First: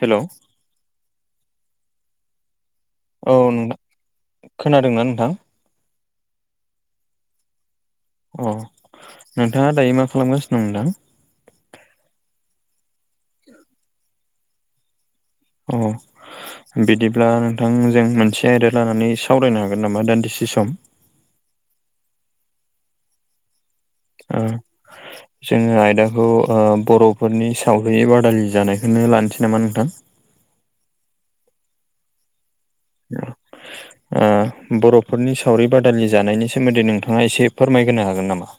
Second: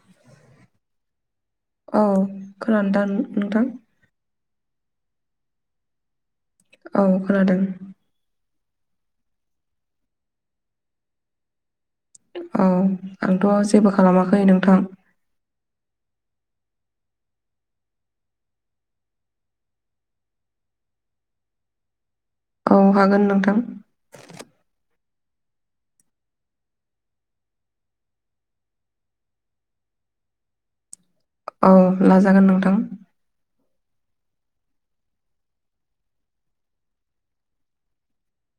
हेल'। औ खोनादों [unintelligible] औ नोंथां खोनादोंना नोंथां? औ खोनादों। अ नोंथाङा दायो मा खालामगासिनो दं नोंथां? औ आंथ' जेबो खालामाखै नोंथां। अ। बिदिब्ला नोंथांजों मोनसे आयदा लानानै सावरायनो हागोन नामा दान्दिसे सम? औ हागोन नोंथां। [unintelligible] जोङो आयदाखौ बर'फोरनि सावरि बादालि जानायखौनो लानोसै नामा नोंथां? औ लाजागोन नोंथां। [unintelligible] बर'फोरनि सावरि बादालि जानायनि सोमोन्दै नोंथाङा एसे फोरमायहोनो हागोन नामा?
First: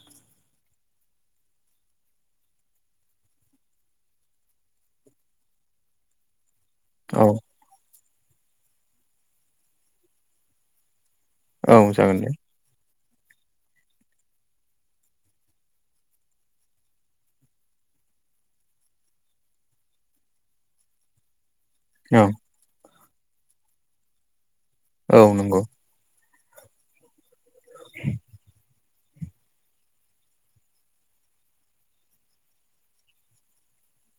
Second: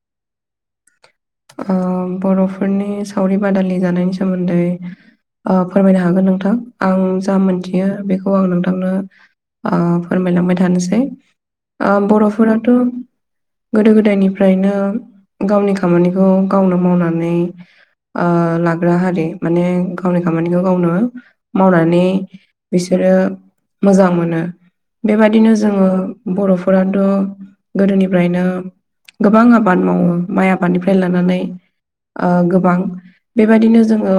बर'फोरनि सावरि बादालि जानायनि सोमोन्दै। ओ फोरमायनो हागोन नोंथां। आं औ जा मोनथियो बेखौ आं नोंथांनो ओ फोरमायलांबाय थानोसै। औ जागोन दे बर'फोराथ' गोदो -गोदायनिफ्रायनो गावनि खामानिखौ औ गावनो मावनानै लाग्रा हारि माने गावनि खामानिखौ गावनो मावनानै औ बिसोरो मोजां मोनो औ बेबादिनो नंगौ जोङो बर'फोराथ' गोदोनिफ्रायनो गोबां आबाद मावो माइ आबादनिफ्राय [unintelligible] लानानै गोबां बेबायदिनो जोङो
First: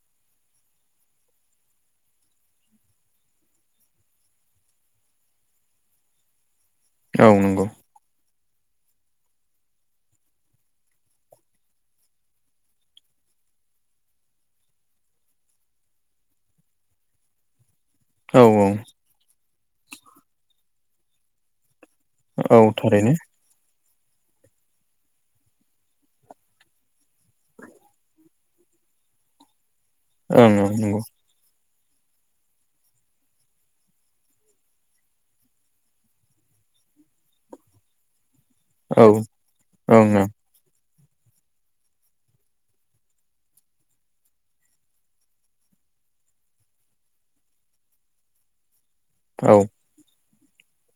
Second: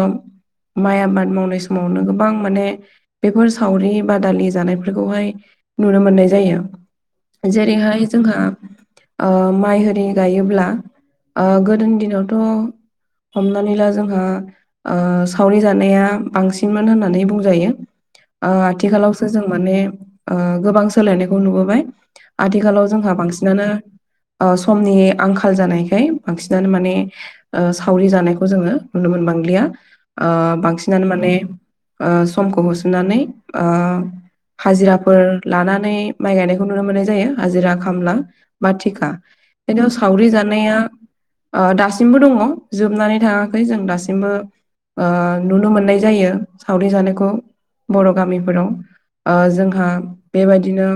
माइ आबाद मावनाय समावनो गोबां माने बेफोर सावरि बादालि जानायफोरखौहाय नुनो मोननाय जायो। औ नंगौ जेरैहाय जोंहा माइ आरि गायोब्ला गोदोनि दिनावथ' हमनानै ला जोंहा सावरि जानाया बांसिनमोन होननानै बुंजायो। औ औ आथिखालावसो जों माने गोबां सोलायनायखौ नुबोबाय। औ आथिखालाव थारैनो जोंहा बांसिनानो समनि आंखाल जानायखाय बांसिनानो माने सावरि जानायखौ जोङो नुनो मोनबांलिया। ओ ओं ओं नंगौ बांसिनानो माने ओ समखौ होसोनानै ओ हाजिराफोर लानानै माइ गायनायखौ नुनो मोननाय जायो हाजिरा खामला। औ बाथिखा ओं बेनियाव ओं सावरि जानाया दासिमबो दङ जोबनानै थाङाखै। जों दासिमबो नुनो मोननाय जायो सावरि जानायखौ बर' गामिफोराव। औ ओं जोंहा बेबायदिनो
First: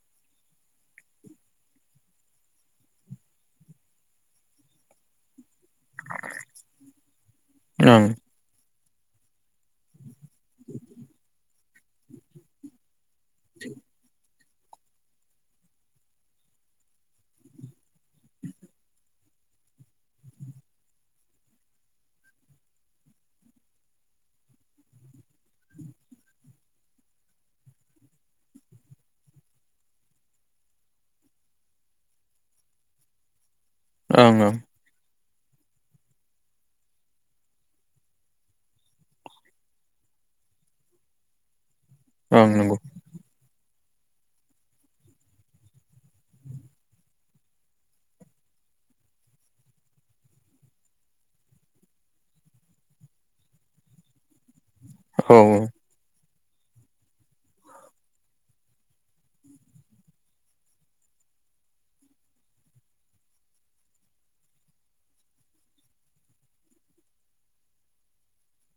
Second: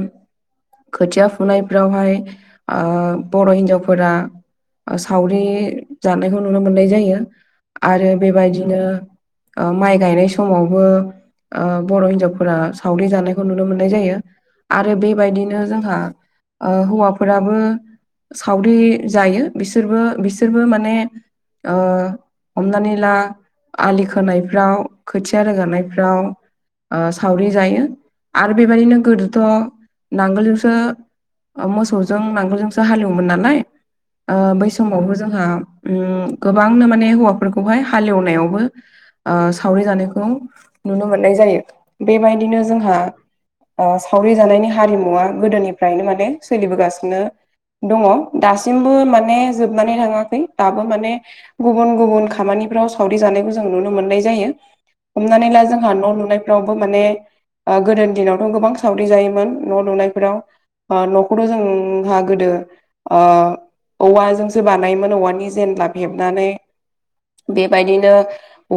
खोथिया फुनायफ्रावहाय ओ बर' हिन्जावफोरा सावरि जानायखौ नुनो मोननाय जायो आरो बेबायदिनो माइ गायनाय समावबो ओ बर' हिनजावफोरा सावरि जानाय नुनो मोननाय जायो। आरो बेबायदिनो जोंहा हौवाफोराबो सावरि जायो। बिसोरबो -बिसोरबो माने ओ हमनानै ला आलि खोनायफ्राव खोथिया रोगानायफ्राव ओ सावरि जायो आरो बेबायदिनो गोदोथ' नांगोलजोंसो मोसौजों नांगोलजोंसो हालेवोमोन नालाय। ओं ओ ओं बै समावबो जोंहा गोबांनो माने हौवाफोरखौहाय हालेवनायावबो ओ सावरि जानायखौ नुनो मोननाय जायो। ओं बेबायदिनो नंगौ जोंहा ओ सावरि जानायनि हारिमुवा गोदोनिफ्रायनो माने सोलिबोगासिनो दङ दासिमबो माने जोबनानै थाङाखै, दाबो माने गुबुन गुबुन खामानिफ्राव सावरि जानायखौ जों नुनो मोननाय जायो। औ हमनानै ला जों जोंहा न' लुनायफ्रावबो माने गोदोनि दिनावथ' गोबां सावरि जायोमोन न' लुनायफोराव। ओन'खौथ' ओ जोंहा गोदो औवाजोंसो बानायोमोन औवानि जेनला हेबनानै। बेबायदिनो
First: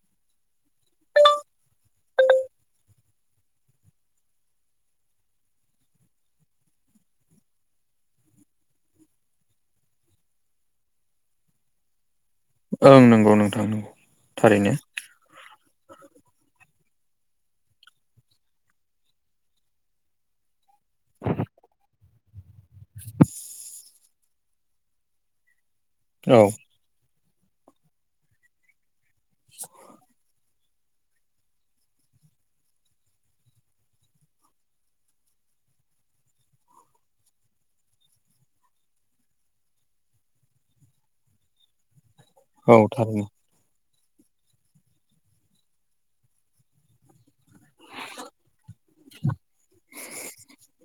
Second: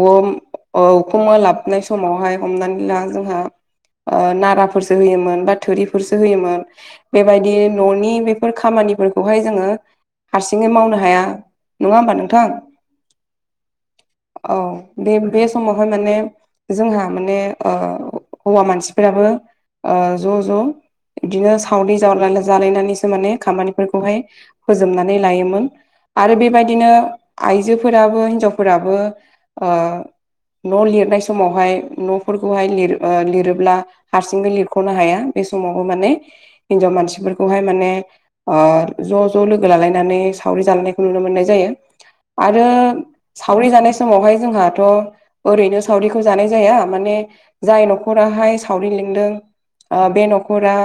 उखुम ओलाबनाय समावहाय हमनानै ला जोंहा ओ नाराफोरसो होयोमोन बा थोरिफोरसो होयोमोन। बेबायदि न'नि बेफोर खामानिफोरखौहाय जोङो हारसिङै मावनो हाया नङा होमबा नोंथां। ओं नंगौ नोंथां नंगौ औ थारैनो। बे बे समावहाय माने जोंहा माने हौवा मानसिफोराबो ओ ज' ज' बिदिनो सावरि जावलाय जालायनानैसो माने खामानिफोरखौहाय फोजोबनानै लायोमोन आरो औ बेबादिनो आइजोफोराबो हिन्जावफोराबो न' लिरनाय समावहाय न'फोरखौहाय लो लिरोब्ला हारसिंनो लिरख'नो हाया बे समावबो माने हिन्जाव मानसिफोरखौहाय माने ज' ज' लोगो लालायनानै सावरि जालायनायखौ नुनो मोननाय जायो आरो औ थारैनो सावरि जानाय समावहाय जोंहाथ' ओरैनो सावरिखौ जानाय जाया माने जाय न'खराहाय सावरि लिंदों ओ बे न'खरा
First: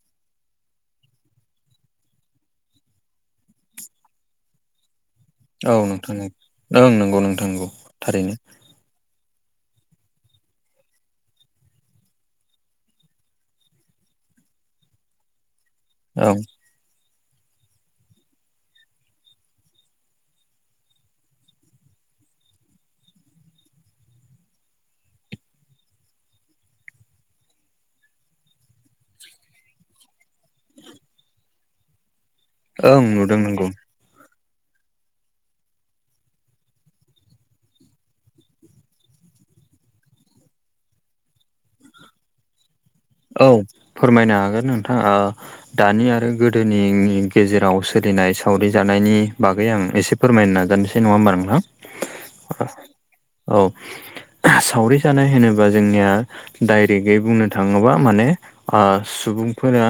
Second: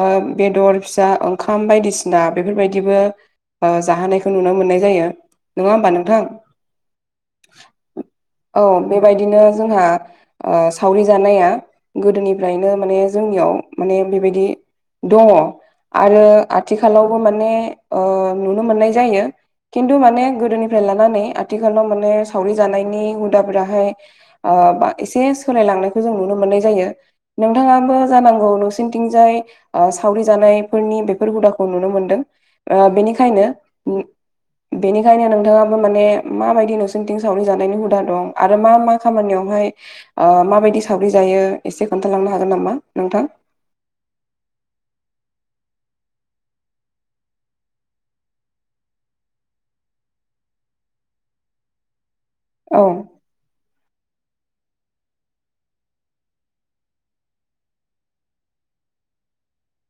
ओ बेदर फिसा ओंखाम बायदिसिना बेफोरबायदि बो जाहोनायखौ नुनो मोननाय जायो। नङा औ होमबा नोंथां ओं नंगौ नोंथां नंगौ थारैनो। औ बेबायदिनो जोंहा ओ सावरि जानाया गोदोनिफ्रायनो माने जोंनियाव माने बेबायदि दङ आरो ओं आथिखालावबो माने नुनो मोननाय जायो। खिन्थु माने गोदोनिफ्राय लानानै आथिखालाव माने सावरि जानायनि हुदाफोराहाय ओ बा एसे सोलायलांनायखौ जों नुनो मोननाय जायो। नोंथाङाबो जानांगौ न'सिनिथिंजाय ओ सावरि जानायफोरनि बेफोर हुदाखौ नुनो मोनदों। ओ ओं नुदों बेनिखायनो नंगौ बेनिखायनो नोंथाङाबो माने माबायदि नोंसोरथिं सावरि जानायनि हुदा दं आरो मा मा खामानियावहाय ओ माबायदि सावरि जायो एसे खोन्थालांनो हागोन नामा नोंथां? औ फोरमायनो हागोन नोंथां। ओ दानि आरो गोदोनिनि गेजेराव सोलिनाय सावरि जानायनि बागै आं एसे फोरमायनो नाजानोसै नङा होनबा नोंथां। औ औ सावरि जानाय होनोबा जोंनिया डाइरेक्टयै बुंनो थाङो ङोबा माने सुबुंफोरा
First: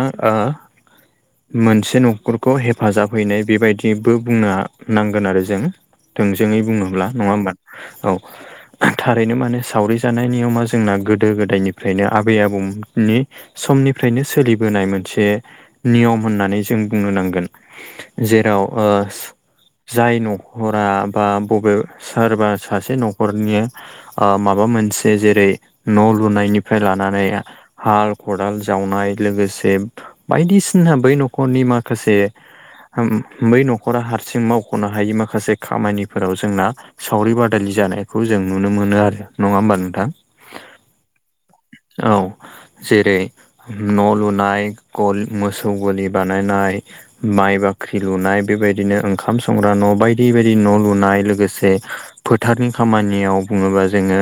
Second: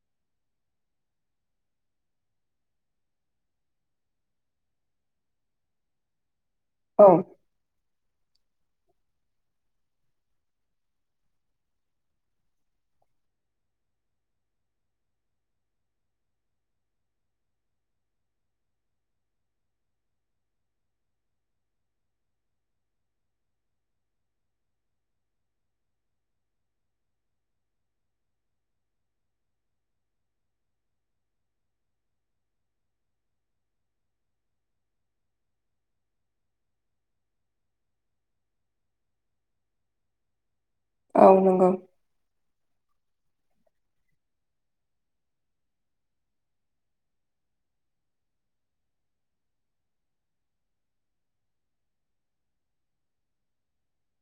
मोनसे न'खरखौ हेफाजाब हैनाय बेबायदिबो बुंनो नांगोन आरो जों। थोंजोङै औ बुङोब्ला नङा होमबा औ। थारैनो माने सावरि जानाय नियमा जोंना गोदो गोदायनिफ्रायनो आबै आबौ नि समनिफ्रायनो सोलिबोनाय मोनसे नियम होननानै जों बुंनो नांगोन। जेराव ओ जाय न'खरा बा बबे सोरबा सासे न'खरनिया माबा मोनसे जेरै न' लुनायनिफ्राय लानानै हाल खदाल जावनाय, लोगोसे बायदिसिना बै न'खरनि माखासे बै न'खरा हारसिं मावख'नो हायि माखासे खामानिफोराव जोंना सावरि बादालि जानायखौ जों नुनो मोनो आरो नङा होमबा नोंथां। औ नंगौ औ जेरै, न' लुनाय मोसौ गलि बानायनाय माइ बाख्रि लुनाय बेबायदिनो ओंखाम संग्रा न' बायदि -बायदि न' लुनाय लोगोसे फोथारनि खामानियाव बुङोबा जोङो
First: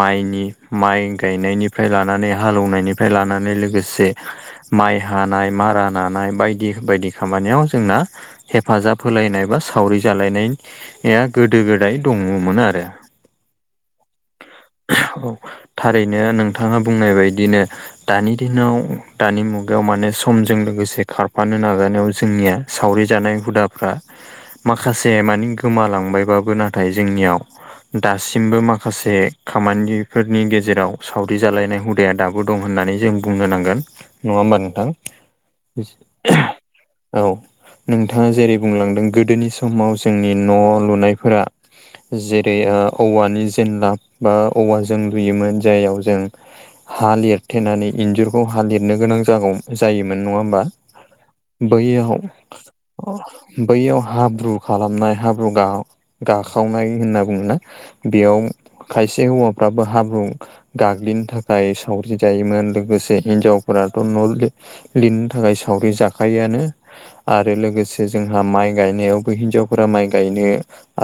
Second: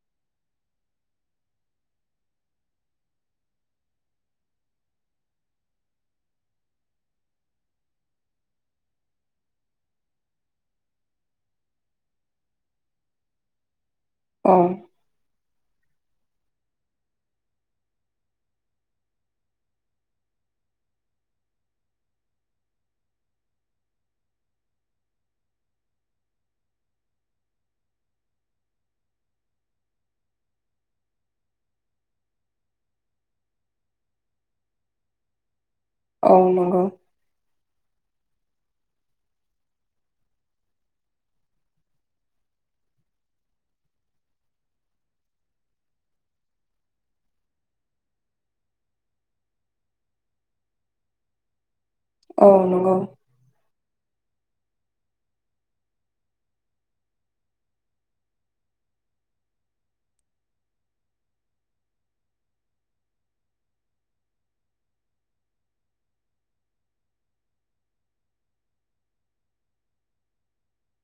माइनि माइ गायनायनिफ्राय लानानै हालेनायनिफ्राय लानानै लोगोसे माइ हानाय मारा नानाय बायदि बायदि खामानियाव जोंना हेफाजाब होलायनाय बा सावरि जालायनायनि गोदो गोदाय दङमोन आरो। अ औ थारैनो नोंथाङा बुंनाय बायदिनो दानि दिनाव दानि मुगायाव माने समजों लोगोसे खारफानो नाजानायाव जोंनिया सावरि जानाय हुदाफ्रा माखासे मानि गोमालांबायबाबो नाथाय जोंनियाव दासिमबो माखासे खामानिफोरनि गेजेराव सावरि जालायनाय हुदाया दाबो दं होननानै जों बुंनो नांगोन नङा होमबा नोंथां। औ नंगौ औ नोंथाङा जेरै बुंलांदों गोदोनि समाव जोंनि न' लुनायफोरा जेरै औवानि जेनला बा औवााजों लुयोमोन जाययाव जों हा लिरथेनानै इन्जुरखौ हा लिरनो गोनां जागौ- जायोमोन नङा होमबा बायया औ नंगौ [unintelligible] बैयाव हाब्रु खालामनाय हाब्रु गाखावनाय होनना बुङोना। बेयाव खायसे हौवाफ्राबो हाब्रु गाग्लिनो थाखाय जाय सावरि जायोमोन लोगोसे हिनजावफोराथ' न' लिरनो थाखाय सावरि जाखायोआानो। आरो लोगोसे जोंहा माइ गायनायावबो हिन्जावफोरा माइ गायनो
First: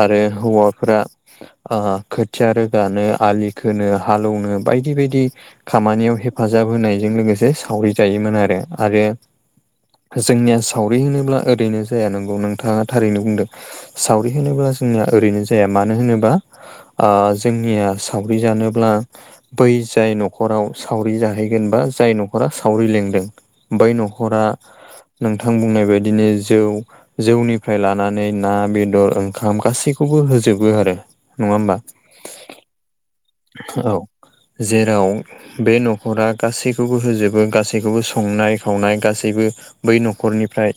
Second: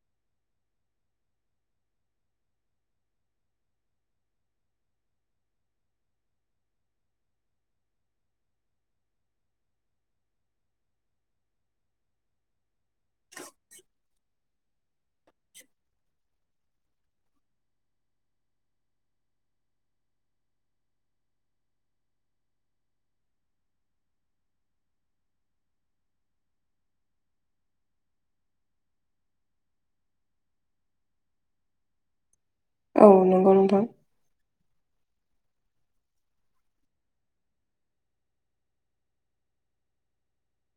आरो हौवाफोरा खोथिया रोगानो आलि खोनो हालेवनो बायदि- बायदि खामानियाव हेफाजाब होनायजों लोगोसे सावरिजायोमोन आरो। आरो जोंनिया सावरि होनोब्ला ओरैनो जाया नंगौ नोंथाङा थारैनो बुंदों सावरि होनोब्ला जोंना ओरैनो जाया मानो होनोब्ला जोंनिया सावरि जानोब्ला बै जाय न'खर न'खराव सावरि जाहैगोन बा जाय न'खरा सावरि लिंदों बै न'खरा नोंथां बुंनाय बायदिनो जौ जौनिफ्राय लानानै ना, बेदर, ओंखाम गासैखौबो होजोबो आरो। नङा होमबा? औ नंगौ नोंथां औ जेराव बे न'खरा गासैखौबो होजोबो गासैखौबो संनाय खावनाय गासैबो बै न'खरनिफ्राय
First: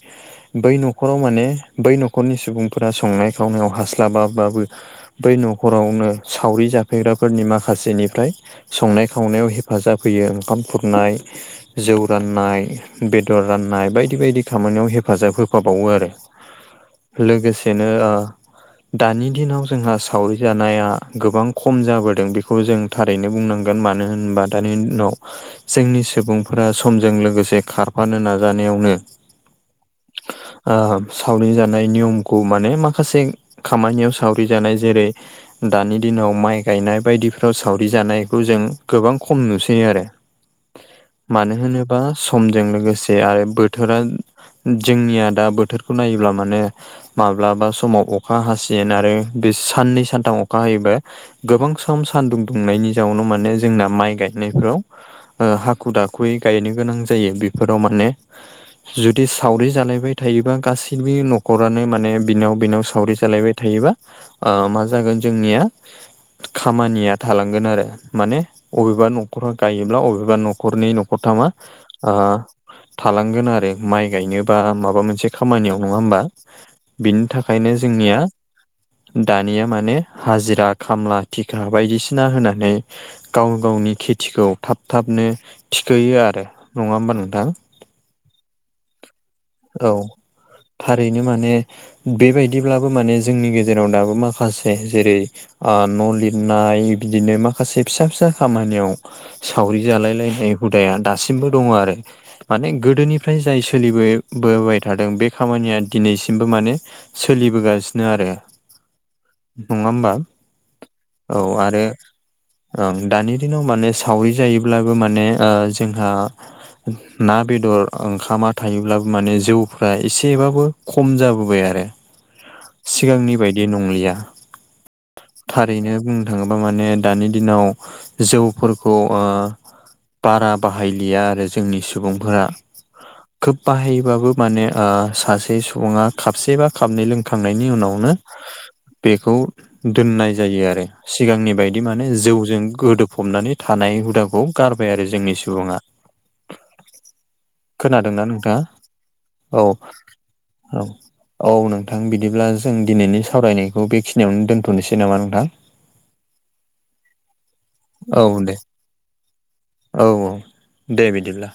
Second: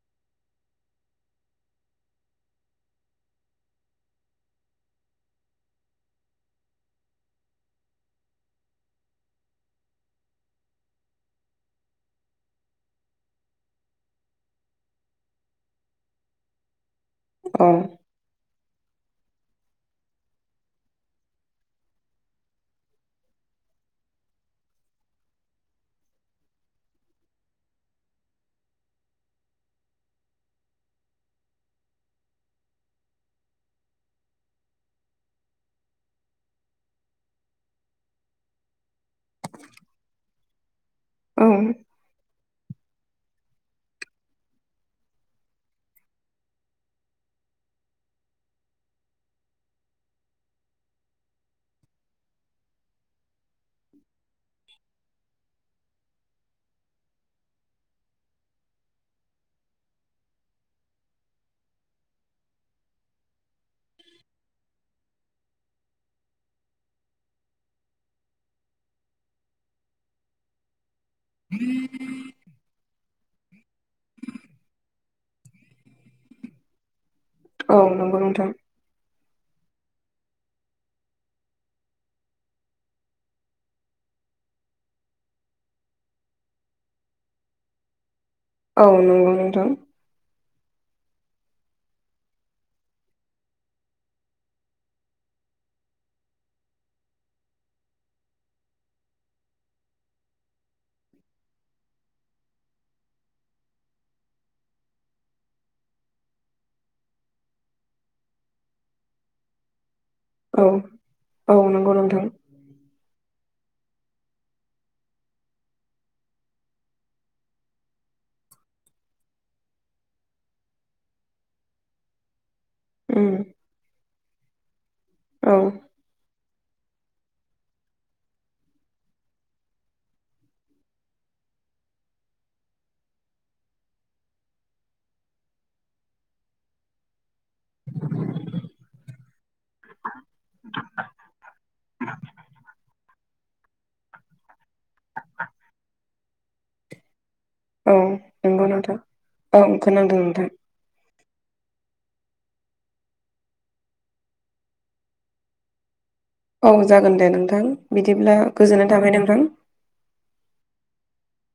बै न'खराव माने बै न'खरनि सुबुंफोरा संनाय खावनायाव हास्लाबाबाबो बै न'खरावनो सावरि जाफैग्राफोरनि माखासेनिफ्राय संनाय खावनायाव हेफाजाब होयो ओंखाम खुरनाय जौ राननाय बेदर राननाय बायदि- बायदि खामानियाव हेफाजाब होफाबावो आरो। औ लोगोसेनो ओ दानि दिनाव जोंहा सावरि जानाया गोबां खम जाबोदों बेखौ जों थारैनो बुंनांगौ। गोन मानो होनबा दानि दिनाव जोंनि सुबुंफोरा समजों लोगोसे खारफानो नाजानायावनो [inaudible] ओ सावरि जानाय नियमखौ माने माखासे खामानियाव सावरि जानाय जेरै दानि दिनाव माइ गायनाय बायदिफ्राव सावरि जानाय बे खौ जों गोबां खम नुसैयो आरो। औ मानो होनोब बा समजों लोगोसे आरो बोथोरा जोंनिया दा बोथोरखौ नायोब्ला माने माब्लाबा समाव अखा हासिन आरो बे साननै सानथाम अखा हायोबा गोबां सम सान्दुं दुंनायनि जाउनाव माने जोंना माइ गायनायफ्राव हाखु दाखुयै गायनो गोनां जायो बेफोराव माने जुदि सावरि जालायबाय थायोबा गासैबो न'खरानो माने बिनाव बिनाव सावरि जालायबाय थायोबा मा ओ जागोन जोंनिया खामानिया थालांगोन आरो। माने अबेबा न'खर गायोब्ला अबेबा न'खरनि न'खरथामा ओ थालांगोन आरो माइ गायनोबा माबा मोनसे खामानियाव नङा होमबा। बिनि थाखायनो औ नंगौ जोंनिया नोंथां दानिया माने हाजिरा खामला थिखा बायदिसिना होनानै गाव गावनि खेथिखौ थाब थाबनो थिखोयो आरो नङा होमबा नोंथां। [inaudible] औ नंगौ नोंथां। औ थारैनो माने बेबायदिब्लाबो माने जोंनि गेजेराव दाबो माखासे जेरै ओ न' लिरनाय बिदिनो माख खासे फिसा फिसा खामानियाव सावरि जालाय लायनाय हुदाया दासिमबो दङ आरो। माने गोदोनिफ्राय जाय सोलिबो बोबाय थादों बे खामानिया दिनैसिमबो माने सोलिबोगासिनो आरो नङा होमबा। औ औ आरो नंगौ नोंथां ओं दानि दिनाव माने सावरि जायोब्लाबो माने ओ जोंहा ना बेदर ओंखामा थायोब्लाबो माने जौफ्रा एसेबाबो खम जाबोबाय आरो। सिगांनि उम बायदि नंलिया औ थारैनो बुंनो थाङोब्ला माने दानि दिनाव जौफोरखौ ओ बारा बाहायलिया आरो जोंनि सुबुंफोरा। खोब बाहायोबाबो माने ओ सासे सुबुङा खाबसेबा खाबनै लों खांनायनि उनावनो बेखौ दोननाय जायो आरो। सिगांनि बायद दि माने जौजों गोदोफबनानै थानाय हुदाखौ गारबाय आरो जोंनि सुबुङा। औ खोनादोंना नंगौ नोंथां नोंथाङा औ। खोनादों नोंथां औ औ नोंथां बिदिब्ला जों दिनैनि सावरायनायखौ बेखिनियावनो दोनथ'नोसै नामा नोंथां। औ जागोन दे नोंथां औ बिदिब्ला दे गोजोननाय थाबाय नोंथां। औ औ दे बिदिब्ला।